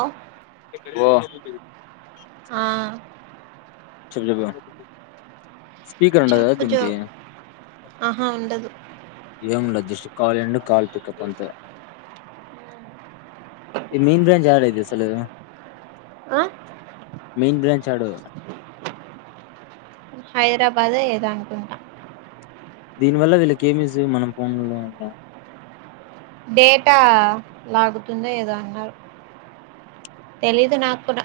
Hello ఓ ఆ చెప్ చెప్ప స్పీకర్ ఉండ కదా చెప్పు జో దీనికి ఆహా ఉండదు ఏముండదు జస్ట్ కల్ అండ్ కాల్ పికప్ అంతే ఈ మెయిన్ బ్రాంచ్ యడా ఇది అసలు ఆ మెయిన్ బ్రాంచ్ యాడో హైదరాబాద్ ఏదానుకుంట దీని వల్ల వీళ్ళకి ఏమి యూస్ మనం పోన్లో అంట డేటా లాగుతుందో ఏదో అన్నారు తెలీదు నాకుడా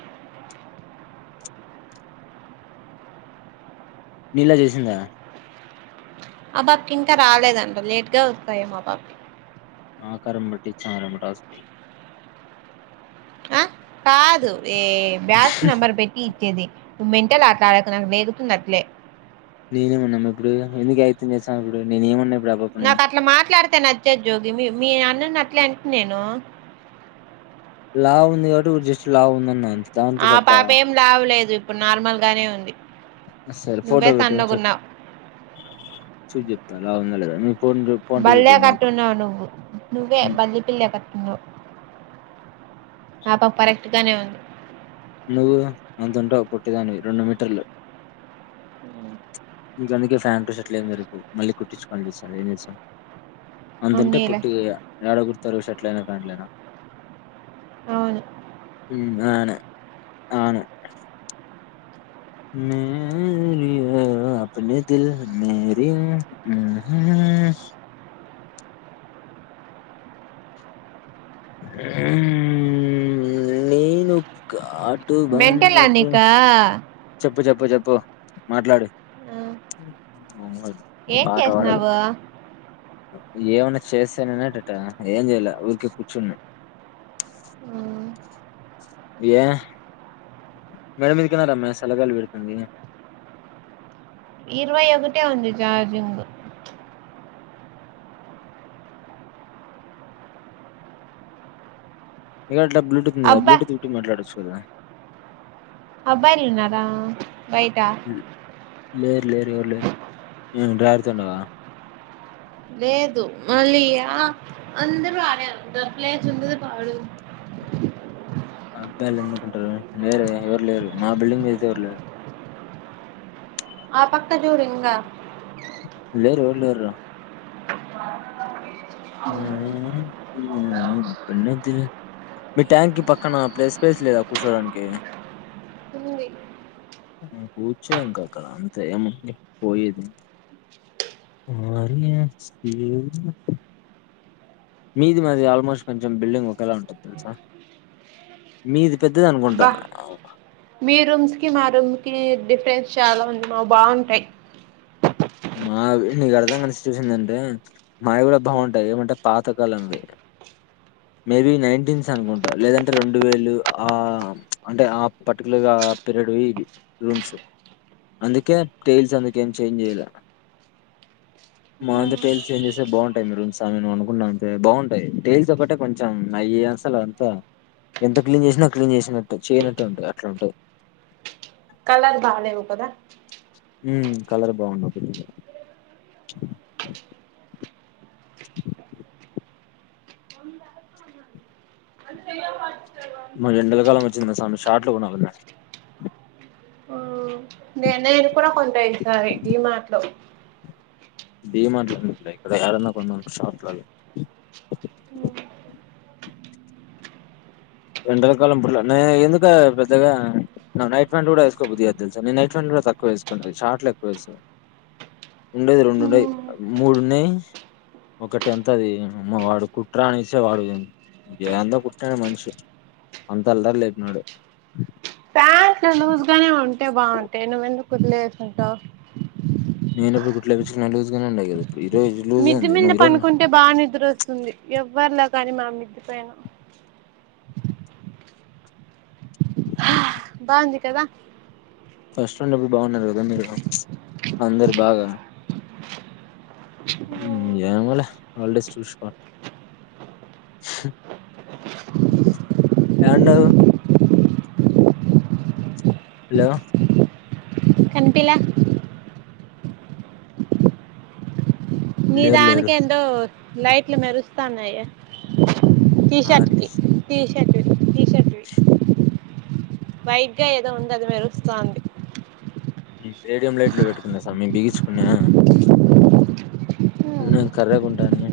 నీలా చేసిందా ఆ పాపకి ఇంకా రాలేదంట లేట్గా వస్తాయం మా బాబకి ఆ కరంబటి చారమటస్ ఆ కాదు ఏ బ్యాచ్ నంబర్ పెట్టి ఇచ్చేది మెంటలాట ఆడకు నాకు రేగుతుంది అట్లే నేనేమన్నాను ఇప్పుడు ఎందుకు అయత్తం చేసాం ఇప్పుడు నేను ఏమన్నా ఇప్పుడు ఆ పాపని నాకు అట్లా మాట్లాడితే నచ్చదు జోగి మీ మీ అన్నను అట్లే అంట నేను లావు ఉంది కాబట్టి జస్ట్ లావు ఉందని అన్ ఆ పాప ఏం లావు లేదు ఇప్పుడు నార్మల్ గానే ఉంది సరే ఫోటో నువ్వే పెట్టు సన్నగా చెప్- ఉన్నావు చూసి చెప్తా లావు వుంద లేదా అని బిల్లా కట్టున్నావు నువ్వు నువ్వే ఉమ్, బల్లి పిల్ల కట్టున్నావు ఆ పాప కరెక్ట్ గానే ఉంది నువ్వు అంతంటా పొట్టిదాని రెండు మీటర్లు ఉ ఇంక అందుకే ప్యాంట్ షర్ట్లు ఏరిపు మళ్ళీ కుట్టించుకోని చేస్తాను ఏం చేసాం అంతుంటే ఉన్నీలే పొట్టిగాయ యాడ గుర్ తరుషట్లనా ప్యాంట్లైన అవును అను అవును మేరియ అభనిదల్ మేరియు ఉహు ఊ నేను కాద్ మెంటలా నీకు చెప్పు చెప్పు చెప్పు మాట్లాడు ఉ ఏం చేసినావు ఏమన్నా చేస్తేనేన ఎటట ఏం చేయలే ఊరికే కూర్చున్నా ఆ, ఏ మేడం మీ ఇదికనా రమ్యా సలగాలు విడుతుంది ఇరవై ఒకటే ఉంది జార్జింగ్ ఇక్కడ ఇంట్లో బ్లూటూత్ ఉంది కదా అబ్బా బ్లూటూత్ తో మాట్లాడచ్చు కదా అబ్బాయిలు ఉన్నారా బయట లే లేరు ఎవరు లేరు ఏం డ్రాయర్ తో ఉన్నావా లేదు మళ్ళీయా అందరూ ఆడారు దప్పలేసి ఉన్నది పాడు అబ్బాయిలు ఎందుకుంటారు లేేరు ఎవరు లేరు మా బిల్డింగ్ మీదతే ఎవరు లేరు ఆ పక్క జూరు ఇంగా లేరు లరు రా ఉమ్ ఉ ఉమ్ అప్పుడ మీ ట్యాంక్ పక్కన ప్లేస్ ప్లేస్ లేదా కూర్చోడానికి ఉంది కూర్చో ఇంకా అక్కడ అంతే ఏమ పోయేది మరి మరియాస్ లెవు మీది మాది ఆల్మోస్ట్ కొంచెం బిల్డింగ్ ఒకేలా ఉంటది తెలుసా మీది పెద్దది అనుకుంటా బా మీరుమ్స్కి మాారుమ్ కి డిఫరెన్స్ చాలా ఉంది మా బాగుంటాయి మా నీకు అర్థం కనేసి చూసిందింటే మావి కూడా బాగుంటాయి ఏమంటే పాతకాలంవి మేబి నైన్టీన్స్ అనుకుంటా లేదంటే రెండు వేలు ఆ అంటే ఆ పర్టికులర్ పీరియడ్ ఇ రూమ్స్ అందుకే టైల్స్ అందుకేం చేంజ్ చేయాల మాంత టైల్స్ చేంజ్ చేస్తే బాగుంటాయి మీ రూమ్స్ అనుకుంట అే బాగుంటాయి టైల్స్ ఒకటే కొంచెం నయ్యి అసలు అంతా ఎంత క్లీన్ చేసినా క్లీన్ చేసినట్టు చేయనట్టు ఉంటాయి అట్లా ఉంటాయి కలర్ బాాలవ కదా ఉమ్ కలర్ బగుండవు బిల్డింగ్‌లా మరి ఎండాలా కాలం వచ్చింది సార్ షార్ట్ లో కొనాలిదా మి అన్నయలాకి కూడా కొంటాయింది సార్ ఇది మాటలో డి మార్ట్ ఇక్కడ ఎదన్నా కొ షట్లా రెండల కాలం పట్ నేను ఎందుక పెద్దగా నైట్ ఫ్యాంట్ కూడా వేసుకో బుదిగాదు తెలుసా నేను నైట్ పెయాంట్ కూడా తక్కువ వేసుకోది షాట్లు ఎక్కువ వేసు ఉండేది రెండుండయి మూడున్నాయి ఒకటి అంత అది వాడు కుట్ర అని ఇచ్చే వాడు ఎంతో కుట్టనే మనిషి అంత అలరు లేపన్నాడు నే ఉంటే బాగుంటాే ను్వెందు కుద్లేస్తుంటా నేనప్పుడు కుట్లు ఎపిచుకునా లుజగా ఉండయి కదా ఇప్పుడు ఈ రోజు లూజ్ ఉంది మిదిమిల్ద నువ్వు ఈ రోజు పనుకుంటే బాగా నిద్ర వస్తుంది వ్వర్లో కానీ మామ్మిదిపోయానా బగుంది కదా ఫస్టండ్ లో బాగున్నారు కదా మీరు అందరు బాగా ఉమ్ ఎమో హాలిడేస్ చూసుకోండి ఎక్కడ ఉండావ్ హలో విన్పిలా నీ లేరు లేరు దానికి ఎంతో లైట్లు మెరుస్తున్నయ్ నా దానికి టీషర్ట్కి టూడు వైట్ గా ఏదో ఉంద అది మెరుస్తోంది ఉమ్ మేడియం లైట్ పెట్టుకున్నా సామీ బిగించుకున్నా నేను కర్రెగుంటాను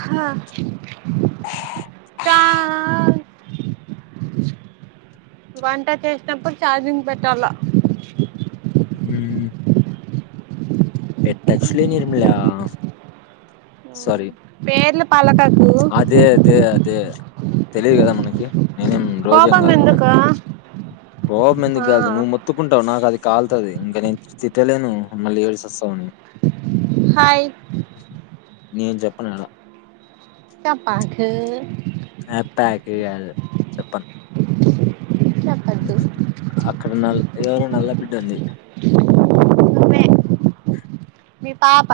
హా చాగు వంట చేసినప్పుడు ఛార్జింగ్ పెట్టాల మ్మ్ హ్మ్ పెట్టస్లే నిర్మల సారీ పేర్ల అదే అదే అదే తెలీదు కదా మనకి నేనేం రోజు ఎం కోపం కాదు కదా ఎందుకు కోప ఎందుకు ఆ కాదుదు నువ్వు మొత్తుకుంటావు నాకు అది కాల్తుది ఇంకా నేను తిట్టలేను మళ్ళీ ఏడిసి సస్తావని హాయ్ నేను చెప్పను చెప్పకు చెపకు కాదు చెప్పను చెప్పద్దు అక్కడ ఎవరో నల్ల బిడ్డ ఉంది నువ్వే మీ పాప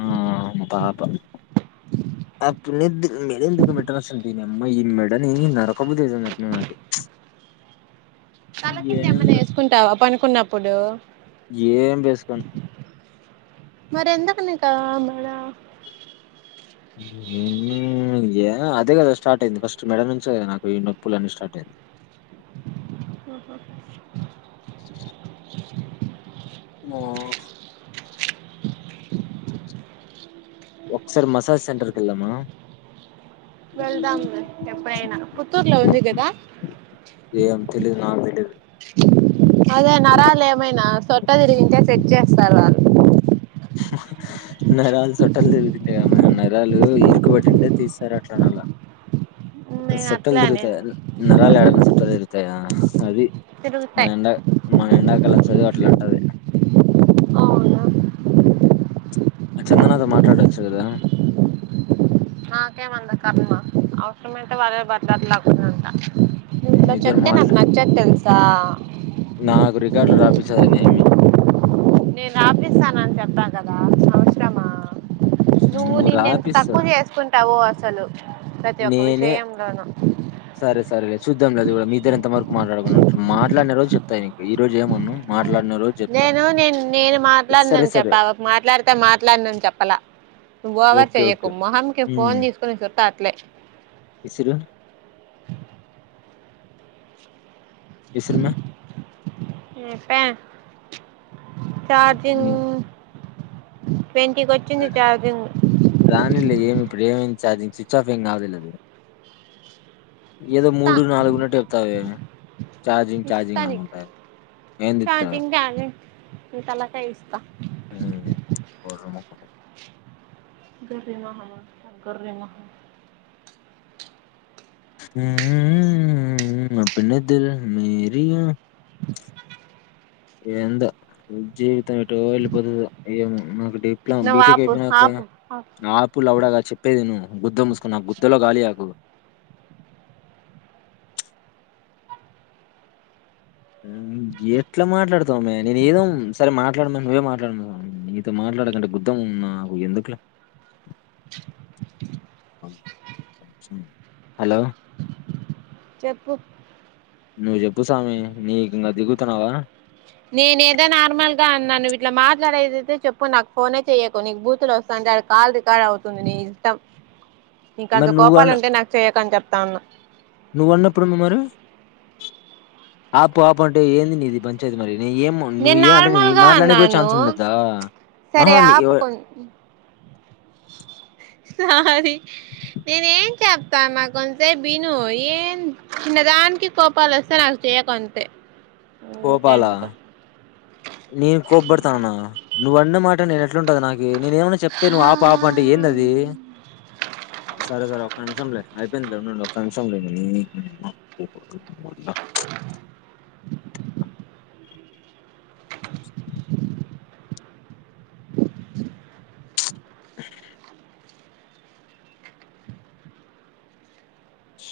ఆ పాప ఆ పి ఎందుకు మేడెందుకు దీని అమ్మ మెడని నరకబుద్ది అయితాంది నాకి తల కింద ఏ వేసుకుంటావా పనుకున్నప్పుడు సం మరి ఎందుకు మన యై అదే కదా స్టార్ట్ అయింది ఫస్ట మెడ నుంచి కదా నాకు ఈ నొప్పులు అన్నీ స్టార్ట్ అయింది హూ హూ మై ఒకసారి మసాజ్ సెంటర్కి వెళ్దామా వెళ్దాం ఎప్పుడైనా పుత్తూర్ల ఉంది కదా ఏం తెలీదు. నాకు తెలీదు. అదే నరాలు ఏమైనా చొట్ట తిరిగింతె సెట్ చేస్తారు వాలు నరలు చొట్టలు తిరుగు తుంటే నరాలు ఇరుకుబట్టింటే తీస్తారు అట్లానలా నేను సొట్టలు అట్లే తిరుగుతాయా అనింది నరాలు ఏడన్నా సొట్టలు తిరుగుతాయా అంది మన తిరుగుతాయి ఎండా మన ఎండాకాల చదువు అట్లా ఉంటది అవునా చందనా తో మాట్లాడొచ్చు కదా నాకే అంతాకర్మా అవసరమైతే వరే బతిలాడుకుంటారు మీ ఇట్లా ఇద్దరు చెప్తే నాకు మాట్లా నచ్చదు తెలుసా త నాకు రికార్డులు రాపిస్తదేమి ఏమి ఎ సంవత్సరమా నువ్వు నిన్న ఎంత తక్కువ చేసుకుంట తవో అసలు ప్రతి ఒక్క నేనే విషయంలోనూ చూద్దాం లేదు కూడా మీద్దరు ఎంత వరకు మాట్లాడుకు ఉంటారు మాట్లాడన రోజ చెప్తాయి మీకు ఈ రోజ ఏమన్నాను మాట నేను నేను నేను సరే మాట్లాడినను సరే చెప్ప మాట్లాడితే మాట్లాడినను చెప్పాల నువ్వు బఓవర్ ఓకే చెయ్యకు ఓకే. మొహంకి ఫోన్ తీసుకుొని చ తత్లే ఇస్ర ఇస్రమ ప్పా చార్జింగ్ హ్మ్. ట్వంటికి వచ్చింది చార్జింగ్ చార్జింగ్ స్విచ్ ఆఫ్ ఎంగ్నా ఆవదులేదు ఏదో ఇస్తా మూడు నాలుగున్నట్టు చెప్తావ చార్జింగ్ ఇస్తా చార్జింగ్ నీకు అనుకుంట ఏం తిస్తావ మీ తలా కాయ ఇస్త పో మాకు ీ మహ శంకర రీమహ [unintelligible] ఎంత జీవిత ట్టు ఎటో వెళ్ళిపోతాడో ఏమో నువ్వు ఆపు ఆపు ఆపు మాకు ! ! ! ! ! ! ! ! ! ! ! ! ! ! ! ! ! ! ! ! ! ! ! ! ! ! ! ! ! ! ఎట్లా మాట్లాడుతు ! ! ! ! ! ! ! ! ! ! చెప్పు నువ్వు చెప్పు స్వామి నీ ఇంకా దిగు తున్నావా నేను ఏదో నార్మల్గా అన్నాను వీట్లా మాట్లాడేదియితే చెప్పు నాకు ఫోనే చెయ్యకు నీకు బూతులో వస్తాంటే అ కాల్ రికార్డ్ అవుతుంది నీ ఇష్టం ఇంకంత మరి కోపాలు అంటే నాకు చేయ్యకని చెప్ప తన నువ్వు అన్నప్పుడుంది మరి ఆపు ఆపు అంటే ఏందిని ఇది పంచాయతీ మరి న ఏం నువ్వు నేను ఏ అంటే న నార్మల్ గా మాట్లాడ కూడా అన్నాను ఛాన్స్ ఉండదా సరే ఆహా ఆపు కొం సా నేను చెప్తామా కొంతే బను ఏన్ దానికి కోపాలు వస్తే నాకు చెయ కొంత కోపాల నీన్ కోప్బర్తాననా నువ్ అన్న మాట న ంటది నాకు నేను ఏమన్నా చెప్తే నువ్వు ఆ హా పాప అంటే ఏంది అది సరే సరే ఒక్క నిమిషంలే ఆఐపోన్ లోను లో కాంగ్సంగ్ లే శ